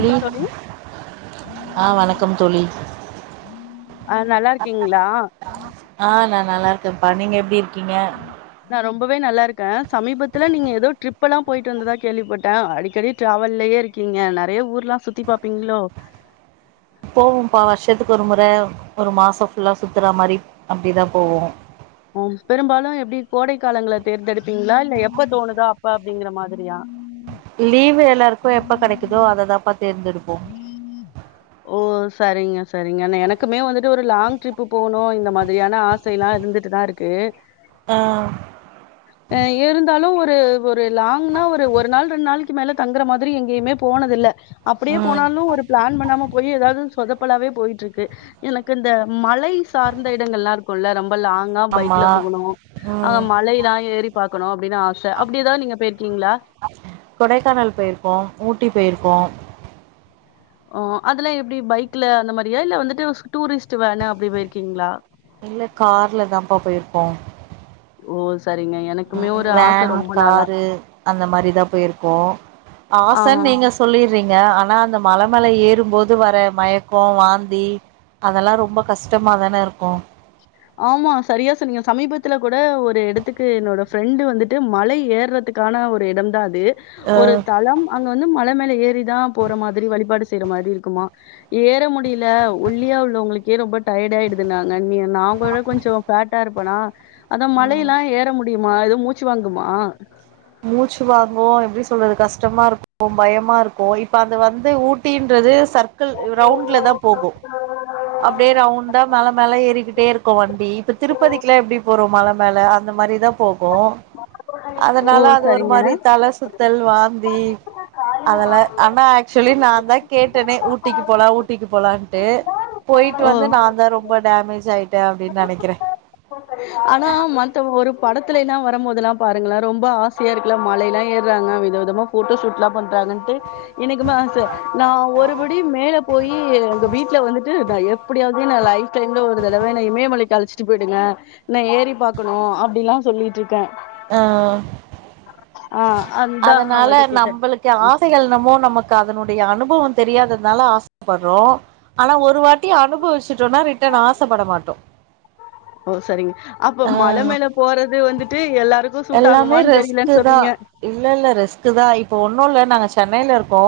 வணக்கம் தோழி ஆ வணக்கம் தோழி அ நல்லா இருக்கீங்களா ஆ நா நல்லா இருக்கேப்பா நீங்க எப்டி இருக்கீங்க நா ரொம்பவே நல்லா இருக்கே சமீபத்துல நீங்க ஏதோ ட்ரிப்பெல்லாம் போயிட்டு வந்ததா கேள்விப்பட்டே அடிக்கடி டிராவல்லயே இருக்கீங்க நெறைய ஊர்ல்லாம் சுத்தி பாப்பீங்களோ போவோம்ப்பா வருஷத்துக்கு ஒரு முற ஒரு மாச ஃபுல்லா சுத்துற மாரி அப்டிதா போவோம் ம் பெரும்பாலு எப்டி கோடைக்காலங்கள தேர்ந்தெடுப்பீங்களா இல்ல எப்ப தோணுதோ அப்ப அப்டிங்கிற மாதிரியா லீவு எல்லாருக்கு எப்ப கிடைக்குதோ அததாப்பா தேர்ந்தெடுப்போ ஓ சரிங்க சரிங்க எனக்குமே வந்துட்டு ஒரு லாங் ட்ரிப்பு போனு இந்த மாதிரியான ஆ சைலாம் இருந்துட்டு தா இருக்கு ஆ அ இருந்தாலு ஒரு ஒரு லாங்னா ஒரு ஒரு நாள் ரெண்டு நாள் மேல தங்குற மாதிரி எங்கேயுமே போனதில்ல அப்டியே ம் போனாலு ஒரு பிளான் பண்ணாம போயி எதாவது சொதப்பலாவே போய்ட்டு இருக்கு எனக்கு இந்த மலை சார்ந்த இடங்கள் எல்லா இருக்கும்ல்ல ரொம்ப லாங்கா ஆமா பைக்ல போகணு ஆ ம் மலைலா ஏறி பாக்கணு அப்டின்னு ஆச அப்டி எதாவது நீங்க பேய்ருக்கீங்களா கொடைக்கானல் போய்ருக்கோம் ஊட்டி போய்ருக்கோம் ஓ அதெல்லாம் எப்டி பைக்ல அந்த மாரியா இல்ல வந்துட்டு டூரிஸ்ட் வேணு அப்டி போய்ருக்கீங்களா இல்ல கார்ல தான்ப்பா போய்ருக்கோம் ஓ சரிங்க எனக்குமே ம் ஒரு ஆச வேன் ரொம்ப நாளா காரு அந்த மாரிதான் போயிருக்கோம் ஆ ஆசன்னு நீங்க சொல்லிறீங்க ஆனா அந்த மல ஏறும்போது வர மயக்கம் வாந்தி அதெல்லாம் ரொம்ப கஷ்டமா தான இருக்கும் ஆமா சரியா சொன்னீங்க சமீபத்துல கூட ஒரு எடத்துக்கு என்னோட ஃப்ரெண்டு வந்துட்டு மலை ஏறது துக்கான ஒரு இடம் தான் அது ஒரு தளம் அங்க வந்து மல மேல ஏறிதான் போற மாதிரி வழிபாடு செய்ற மாதிரி இருக்குமா ஏற முடியல ஒல்லியா உள்ளவங்களுக்கே ரொம்ப டயர்ட் ஆயிடுது நாங்க நீ நா ஒரு கொஞ்சம் ஃபேட்டா இருப்பனா அதா ம் மலயெல்லாம் ஏற முடியுமா எதுவும் மூச்சு வாங்குமா மூச்சு வாங்கும் எப்டி சொல்றது கஷ்டமா இருக்கும் பயமா இருக்கும் இப்ப அது வந்து ஊட்டின்றது சர்க்கிள் ரவுண்ல தான் போகும் அப்டே ரவுண்டா மல மேல ஏறிகிட்டே இருக்கும் வண்டி இப்ப திருப்பதிக்கெல்லாம் எப்டி போறோம் மல மேல அந்த மாரிதான் போகும் ஓ! அதனால அது ஒரு சரிங்க. மாரி தல சுத் தல் வாந்தி அதெல்லாம் ஆனா ஆக்சுவலி நான் தான் கேட்டேனே ஊட்டிக்கு போலாம் ஊட் டிக்கு போலான்ட்டு போய்ட்டு ஓ! வந்து நான் தான் ரொம்ப டேமேஜ் ஆய்ட்டேன் அப்டின்னு நெனைக்கிறேன் ஆனா மந் து ஒரு படத்துல எல்லா வரம்போதெல்லா பாருங்களே ரொம்ப ஆசையா இருக்குல மலயெல்லா ஏறாங்க வித விதமா ஃபோட்டோஷூட்லா பண்றாங்கண்ட்டு எனக்குமா சார் நா ஒருபடி மேல போயி எங்க வீட்ல வந்துட்டு நா எப் எப்டியாவது என்ன லைஃப் டைம்ல ஒரு தடவ என்ன இமயமலைக்கு அழச்சுட்டு போயிடுங்க நா ஏறி பாக்கணு அப்டிலா சொல்லிட்டு இருக்கே ஆ ஆ அதா நா அதனால உங்கள்ட்ட கேட்டே நம்மளுக்கு ஆசைகள் என்னமோ நமக் கு அதனுடைய அனுபவோ தெரியாததுனால ஆசப்படுறோ ஆனா ஒரு வாட்டி அனுபவிச்சுட்டோனா ரிட்டர்ன் ஆசப்பட மாட்டோ ஓ செரிங்க அப்ப ஆ மல மேல போறது வந்துட்டு எல்லாருக்கு சூட் எல்லாமே ஆகுமான் ரிஸ்க்கு தெரியலேன் தா சொல்றீங்க இல்ல இல்ல ரிஸ்கு தா இப்ப ஒன்னு இல்ல நாங்க சென்னையில இருக்கோ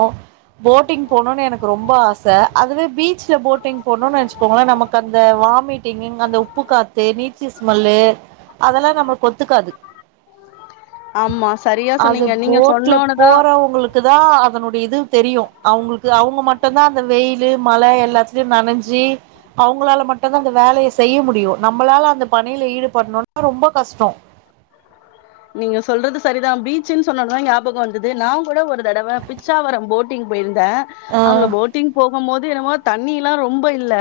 போட்டிங் போணுன் எனக் ரொம்ப ஆச அதுவே பீச்ல போட்டிங் போனுன் நெனச் போனா நமக்கு அந்த வாமிட்டிங்கிங் அந்த உப்பு காத் தே நீச்சு ஸ்மெல்லு அதெல்லா நமக் ஒத்துக்காது ஆமா செரியா அது போட்ல போறவங்களுக் க்கு தா அதனுடைய இது தெரியு அவுங்குளுக்கு அவுங்க மட்டுதா அந்த வெயிலு மழ எல்லாத்தலயு நெனஞ்சு அவுங்களால மட்டுந்தா அந்த வேலய செய்ய முடியு நம்மளால அந்த பணியில ஈடுபடணுனா ரொம்ப கஷ்டோ நீங்க சொல்றது செரிதா பீச்சுன் சொன்னவுடனே ஞாபக வந்தது நா கூட ஒரு தடவ பிச்சாவரம் போட் டிங் போயிருந்தே ஆ அங்க போட்டிங் போகும் போது என்னமோ தண்ணில்லா ரொம்ப இல்ல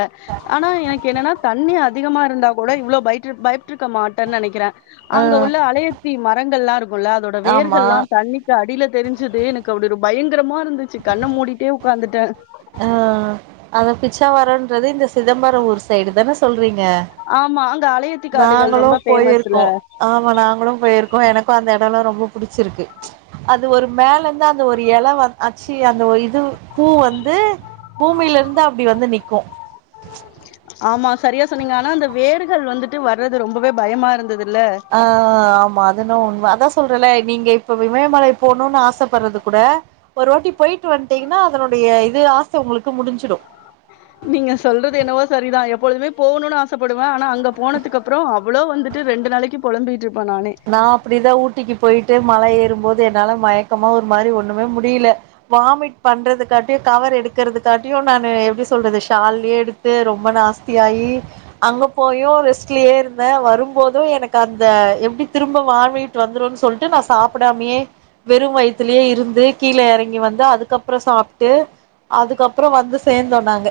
ஆனா எனக்கு என்னன்னா தண்ணி அ அதிகமா இருந்தா கூட இவ்வளவு பயட்ருக் பயப்ட்ருக்க மாட்டேன் நெனைக்கிறே ஆ அங்க உள்ள அலைய த்தி மரங்கள்ல்லா இருக்குல்ல அதோட ஆமா வேர்கள்ல்லா தண்ணி அடியில தெரிஞ்சுது எனக்கு அப்டி ஒரு பயங்கரமா இருந்துச்சு கண்ண மூடிட்டே உட்காந்துட்ட ஆ அந்த பிச்சவரோன்றது இந்த சிதம்பர ஊர் சைடு தான சொல்றீங்க ஆமா அங்க அலையத்தி காடுகள் நாங்களு ரொம்ப பேமஸ்ல போயிருக்கோ ஆமா நாங்களு போயிருக்கோ எனக்கு அந்த எடோல்லா ரொம்ப புடிச்சிருக்கு அது ஒரு மேலர்ருந்து அந்த ஒரு இல வந் ஆச்சி அந்த ஒர் இது பூ வந்து பூமியிலிருந்து அப்டி வந்து நிக்கு ஆமா செரியா சொன்னீங்க ஆனா அந்த வேருகள் வந்துட்டு வர்றது ரொம்பவே பயமா இருந்ததுல்ல ஆ ஆமா அதென்னவோ உண்ம அதா சொல்றல நீங்க இப்ப விமயமலை போணுன் ஆசப்படுறது கூட ஒரு வாட்டி போயிட்டு வன்ட்டீங்கனா அதனுடைய இது ஆச உங்களுக்கு முடிஞ்சிடு நீங்க சொல்றது என்னவோ செரி தா எப்பொழுதுமே போணுன் ஆசைப்படுவே ஆனா அங்க போனதுக்கப்புறோ அவ்ளோ வந்துட்டு ரெண்டு நாளைக்கு பொளம்பிட்டிருப்ப நானே நா அப்டி தா ஊட்டிக்கு போய்ட்டு மழ ஏறும்போது என்னால மயக்கமா ஒரு மாரி ஒண்ணுமே முடியில வாமிட் பண்றதுக்காட்டியு கவர் எடுக்கறதுக்காட்டியு நானு எப்டி சொல்றது ஷால்லயே எடுத் து ரொம்ப நாஸ்தியாயி அங்க போயு ரெஸ்ட்லியே இருந்தே வரும் போது எனக்கு அந்த எப்டி திரும்ப வாமிட் வந்துருன் சொல்லிட்டு நா சாப்டாமியே வெறும் வயித்துலயே இருந்து கீழ எறங்கி வந்து அதுக்கப்புறோ சாப்ட்டு அதுக்கப்புறோ வந்து சேந்தோ நாங்க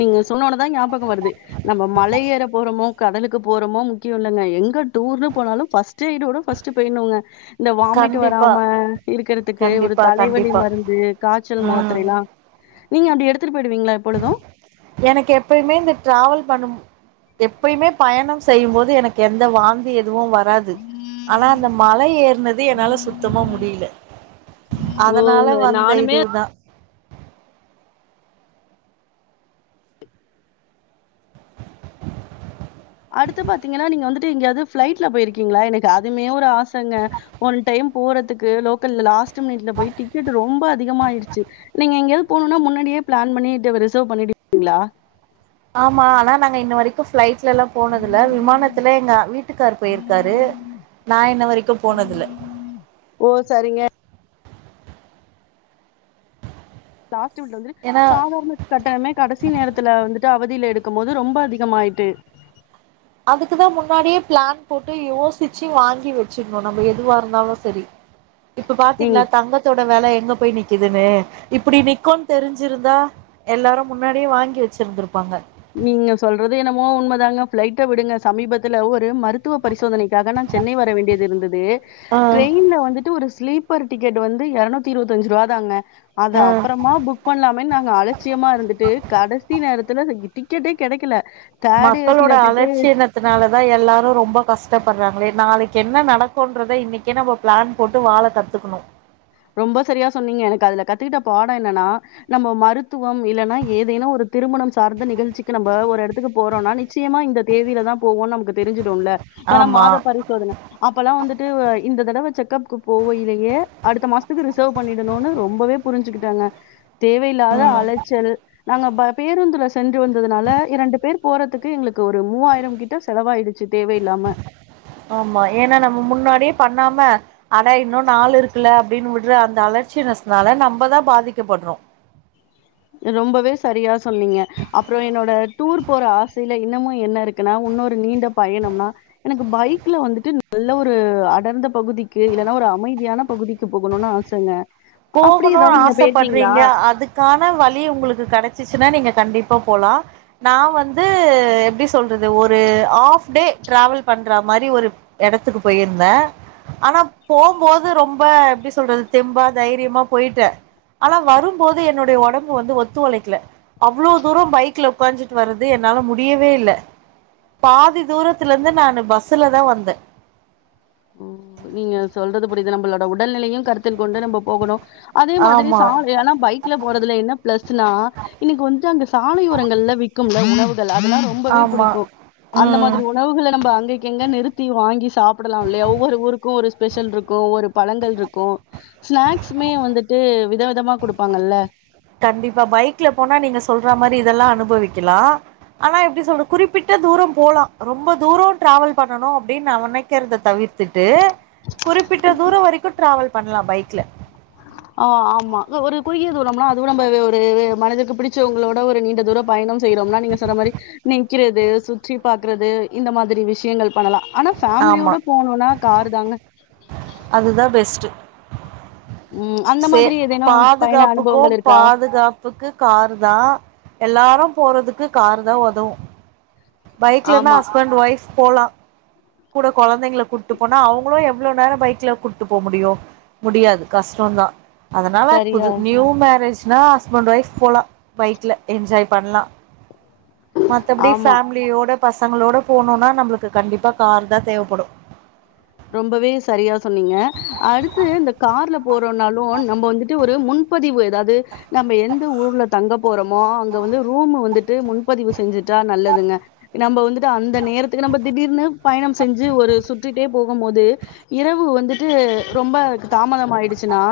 நீங்க சொன்னோனதா ஞாபகோ வருது நாம மல ஏற போறோமோ கடலுக்கு போறோமோ முக்கியோ இல்லேங்க எங்க டூர்ன்னு போனாலு ஃபர்ஸ் ட்டு [unintelligible] ஃபர்ஸ்ட்டு போய்ட்னூங்க இந்த வாமிட் கண்டிப்பா வராம இருக்கறதுக்கு ஒரு கண்டிப்பா தலைவலி கண்டிப்பா மருந்து காச்சல் ம் மாத்தரேலா நீங்க அப்டி எடுத்துட்டு போய்டுவீங்களா எப்பொழுது எனக்கு எப்பைமே இந்த டிராவல் பண்ணு எப்பைமே பயணம் செய்யும் போது எனக்கு எந்த வாந்தி எதுவு வ ராது ஆனா அந்த மல ஏற்னது என்னால சுத்தமா முடில ஓ அதனால வந்த நானுமே இது தா அடுத்து பாத்தீங்கன்னா நீங்க வந்துட்டு எங்கயாது ஃப்ளைட்ல போய்ருக்கீங்களா எனக்கு அதுமே ஒரு ஆசங்க ஒன் டைம் போறதுக்கு லோக்கல்ல லாஸ்ட் மினிட்ல போய் டிக்கெட் ரொம்ப அதிகமாயிடுச்சு நீங்க எங்கயாது போணுன்னா முன்னாடியே பிளான் பண்ணிட்டு ரிசர்வ் பண்ணிடுவீங்களா ஆமா அனா நாங்க இன்ன வரைக்கு ஃப்ளைட்ல்லலா போனதில்ல விமானத்துல எங்க வீட்டுக்காரு போய்ருக்காரு நா இன்ன வரைக்கு போனதில்ல ஓ சரிங்க லாஸ்ட மினிட்ல வந்து ஏன்னா சாதாரண கட்டணமே கடைசி நேரத்துல வந்துட்டு அவதில எடுக்கு போது ரொம்ப அதிகமாய்ட்டு அதுக்கு தா முன்னாடியே பிளான் போட்டு யோசிச்சு வாங்கி வெச்சிடுணு நம்ம எதுவா இருந்தாலு செரி இப்ப நீங்க பாத்தீங்களா தங்க த்தோட வெல எங்க போய் நிக்குதுன்னு இப்டி நிக்குன்னு தெரிஞ்சிருந்தா எல்லாரு முன்னாடியே வாங்கி வெச்சிருந்திருப்பாங்க நீங்க சொல்றது என்னமோ உண்ம தாங்க ஃப்ளைட்ட விடுங்க சமீபத்துல ஒரு மரு த்துவ பரிசோதனைக்காக நா சென்னை வர வேண்டியது இருந்தது ஆ ட்ரெயின்ல வந்துட்டு ஒரு ஸ்லீப் அப்பர் டிக்கெட் வந்து இருநூத்தி இருவத்தஞ்சு ரூவா தாங்க அது அப்புறமா புக் பண்ணலாமேன் நாங்க அலட்சியமா இருந்துட்டு கடைசி நேரத்துல இந்த டிக்கெட்டே கெடைக்கல மக்களோட போய் அலட்சிய த்துனால தா எல்லாரு ரொம்ப கஷ்டப்படுறாங்களே நாளைக்கு என்ன நடக்குன்றத இன்னைக்கே நம்ம பிளான் போட்டு வாழ கத்துக்கணு ரொம்ப செரியா சொன்னீங்க எனக்கு அதுல கத்துட்ட பாடோ என்னென்னா நம்ம மருத்துவம் இல்லன்னா ஏதேனு ஒரு திருமணம் சார்ந்த நிகழ்ச்சிக்கு நம்ம ஒரு எடத்துக்கு போறோனா நிச்சயமா இந்த தேதில தா போவோன்னு நமக்கு தெரிஞ்சிடுல ஏன்னா ஆமா மாத பரி போதுங்க அப்பெல்லா வந்துட்டு இந்த தடவ செக் அப்க்கு போவ இலயே அடுத்த மாசத்துக்கு ரிசர்வ் பண்ணிடனு ரொம்பவே புரிஞ்சுக்கிட்டாங்க தேவையில்லாத அல ச்சல் நாங்க ப பேருந்துல சென்று வந்ததுனால இரண்டு பேர் போறதுக்கு எங்களுக்கு ஒரு மூவாயிரம் கிட்ட செலவாயிடுச்சு தேவையில்லாம ஆமா ஏன்னா நம்ம முன்னாடியே பண்ணாம ஆனா இன்னு நாள் இருக்குல அப்டின்னு விட்டுற அந்த அலச்சியஸ்னால நம்ம தா பாதிக்கப்பட்றோ ரொம்பவே சரியா சொன்னீங்க அப்புறோ என்னோட டூர் போற ஆசைல இன்னமு என்ன இருக் குனா இன்னொரு நீண்ட பயணம்னா எனக்கு பைக்ல வந்துட்டு நல்ல ஒரு அடர்ந்த பகுதிக்கு இல்லன்னா ஒரு அமைதியான பகுதிக்கு போகணுனா ஆ சங்க போகணுனு ஆசப்படுறீங்க அதுக்கான வழி உங்களுக்கு கடைச் ச்சுன்னா நீங்க கண்டிப்பா போலா நா வந்து எப்படி சொல்றது ஒரு ஆப் டே டிராவல் பண்ற மாரி ஒரு எடத்துக்கு போயிருந்த‌ ஆனா போம்போது ரொம்ப எப்படி சொல்றது தெம்பா தைரியமா போயிட்ட ஆனா வரும்போது என்னுடைய ஒடம்பு வந்து ஒத்து ஒழைக்கல அவ்வளவு தூர பைக்ல உக்காஞ்சிட்டு வரது என்னால முடியவே இல்ல பாதி தூரத்துல இருந்து நானு பஸ்ஸுல தா வந்த ம் நீங்க சொல்றது புரிது நம்பளோட உடல்நிலையு கருத்தில் கொண்டு நம்ப போகணு அதே மாதிரி ஆமா சாலையானா பைக் ல்ல போறதுல என்ன ப்ளஸ்னா இன்னைக்கு வந்துட்டு அங்க சாலை ஓரங்கள்ல விக்கும்ல உணவுகள் அதெல்லா ரொம்பவே ஆமா புடிக்கு அந்த ம் மாதிரி உணவுகள நம்ப அங்கேக்கங்க நிறுத்தி வாங்கி சாப்பிடலா இல்லையா ஒரு ஊருக்கு ஒரு ஸ்பெஷல் இருக்கு ஒரு பழங்கள் இருக்கு ஸ்நாக்ஸுமே வந்துட்டு விதவிதமா குடுப்பாங்கல்ல கண்டிப்பா பைக்ல போனா நீங்க சொல்ற மாரி இதெல்லா அனுபவிக்கலா ஆனா எப்டி சொல்ற குறிப்பிட்ட தூர போலா ரொம்ப தூர ட்ராவல் பண்ணணு அப்டின் நா நெனைக்கிறத தவிர்த் த்துட்டு குறிப்பிட்ட தூர வரைக்கு ட்ராவல் பண்லா பைக்ல ஆ ஆமா ஒரு குறுகிய தூரோம்னா அது விட நம்ப ஒரு மனதுக்கு பிடிச்சவங்களோட ஒரு நீண்ட தூர பயணம் செய்யறோம்னா நீங்க சொன்ன மாரி நிக்கிறது சுற்றி பாக்குறது இந்த மாதிரி விஷயங்கள் பண்ணலா ஆனா ஆமா ஃபேமிலியோட போனுனா காரு தாங்க அதுதா பெஸ்ட்டு ம் அந்த சே மாதிரி ஏதேனு பயண பாதுகாப்புக்கு அனுபவங்கள் இருக்கா பாதுகாப் புக்கு கார்தா எல்லாரு போறதுக்கு கார்தா ஒதவு பைக்லனா ஆமா ஹஸ்பண்ட் ஒய்ஃப் போலா கூட கொழந்தைங்கள கூட்டு போனா அவங்களு எவ்ளோ நேர பைக்ல கூட்டு போ முடியு முடியாது கஷ்டந்தா அதனால புது சரியா நியூ மேரேஜ்னா ஹஸ்பண்ட் ஒய்ஃப் போலா பைக்ல என்ஜாய் பண்லா மத்தபடி ஆமா ஃபேமிலியோட பசங்களோட போனுனா நம்ளுக்கு கண்டிப்பா கார்தா தேவப்படு ரொம்பவே சரியா சொன்னீங்க அடுத்து இந்த கார்ல போறோனாலு நம்ம வந்துட்டு ஒரு முன் பதிவு எதாது நம்ம எந்த ஊர்ல தங்க போறோமோ அங்க வந்து ரூம் வந்துட்டு முன்பதிவு செஞ்சுட்டா நல்லதுங்க நம்ம வந்துட்டு அந்த நேரத்துக்கு நம்ம திடீர்னு பயண செஞ்சு ஒரு சுத்திட்டே போகும்போது இரவு வந்துட்டு ரொம்ப தாமதம் ஆயிடுச்சுன்னா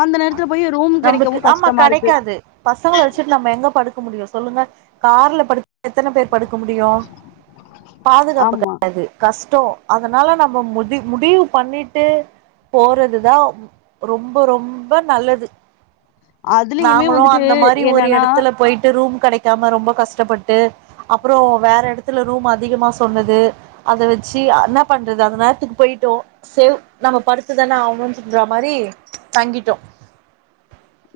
அந்த நேரத்துல போய் ரூம் கெடைக்கவு நம்ளுக்கு ஆமா கஷ்டமா இருக்கு கெடைக்காது பசங்கள வச்சுட்டு நம்ம எங்க படுக்க முடியு சொல்லுங்க கார்ல படு எத்தன பேர் படுக்க முடியு பாதுகாப்பு [inaudible] ஆமா. யாது கஷ்டோ அதனால நம்ம முதி முடிவு பண்ணிட்டு போறதுதா ரொம்ப ரொம்ப நல்லது அதுலயுமே நாங்களு வந்துட்டு அந்த மாரி ஒரு என்னன்னா எடத்துல போய்ட்டு ரூம் கெடைக்காம ரொம்ப கஷ்டப்பட்டு அப்றோ வேற எடத்துல ரூம் அதிகமா சொன்னது அத வச்சி என்னா பண்றது அந்த நேரத்துக்கு போய்ட்டோ சேவ் நம்ம படுத்துதான ஆவணு சொல்ற மாரி தங்கிட்டோ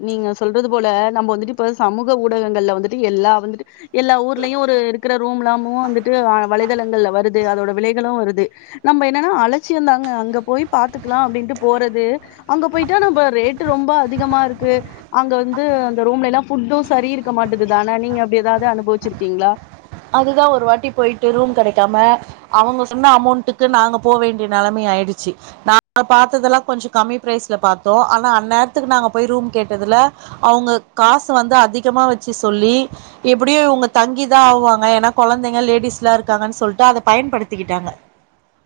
நீங்க சொல்றது போல நம்ம வந்துட்டு இப்ப சமூக ஊடகங்கள்ல வந்துட்டு எல்லா வந்துட்டு எல்லா ஊர்லயு ஒரு இருக்கிற ரூம்லாமு வந்துட்டு வலைதளங்கள்ல வருது அதோட விலைகளு வருது நம்ம என்னன்னா அலச்சியந்தாங்க அங்க போய் பாத்துக்கலா அப்டின்ட்டு போறது அங்க போய்ட்டா நம்ப ரேட்டு ரொம்ப அதிகமா இருக்கு அங்க வந்து அந்த ரூம்ல எல்லா புஃட்டு சரி இருக்க மாட்டுதுதானே நீங்க அப்டி எதாவ்து அனுபவிச்சிருக்கீங்ளா அதுதா ஒரு வாட்டி போய்ட்டு ரூம் கெடைக்காம அவங்க சொன்ன அமௌண்ட்டுக்கு நாங்க போ வேண்டிய நெலமை ஆயிடுச்சு நா பாத்ததெல்லா கொஞ்சோ கம்மி ப்ரைஸ்ல பாத்தோ ஆனா அந்நேரத்துக்கு நாங்க போய் ரூம் கேட்டதுல அவங்க காசு வந்து அதிகமா வச்சு சொல்லி எப்டியோ இவங்க தங்கிதா ஆவுவாங் க ஏன்னா கொழந்தைங்க லேடிஸ்லா இருக்காங்கன்னு சொல்ட்டு அத பயன்படுத்திக்கிட்டாங்க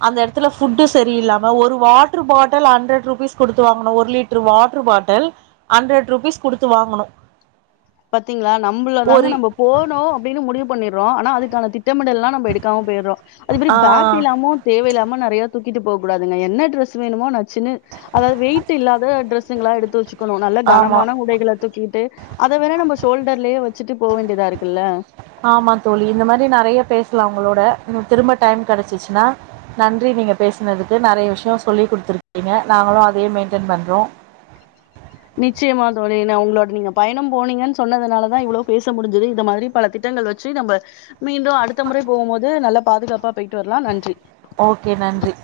அந்த எடத்துல ஃபுட்டு செரியில்லாம ஒரு வாட்டர் பாட்டல் ஹண்ட்ரட் ருபீஸ் குடுத்து வாங்னோ ஒரு litre water bottle hundred rupees குடுத்து வாங்னோ பாத்தீங்களா நம்மளதாங்க நம்ம போனு அப்டின்னு முடிவு பண்ணிறோ ஆனா அதுக்கான திட்டமிடெல்லா நம்ப எடுக்காம போயிறோ அது மாரி ஆ பேக் எல்லாமோ தேவையில்லாம நெறய தூக்கிட்டு போ கூடாதுங்க என்ன ட்ரெஸ் வேணுமோ நச்சுன்னு அதாது வெயிட் இல்லாத டிரெஸ்ங்கெல்லா எடுத்து வெச்சு க்கணு நல்ல ஆமா கனமான உடைகள தூக்கிட்டு அத வேற நம்ம ஷோல்டர்லயே வச்சுட்டு போ வேண்டியதா இருக்குல்ல ஆமா தோழி இந்த மாரி நெறய பேசலா உங்களோட திரும்ப டைம் கெடச்சிச்சுன்னா நன்றி நீங்க பேசுனதுக்கு நெறய விஷயோ சொல்லி் குடுத்துருக்கீங்க நாங்களு அதயே மெயின்டென் பண்றோ நிச்சயமா தோழி உங்களோட நீங்க பயனம் போனீங்கன்னு சொன்னதுனால தா இவ்ளோ பேச முடுஞ்சுது இது மாரி பல திட்டங்கள் வெ ச்சு நம்ப மீண்டு அடுத்த முறை போம் போது நல்ல பாதுகாப்பா போயிட்டு வரலா நன்றி ஓகே நன்றி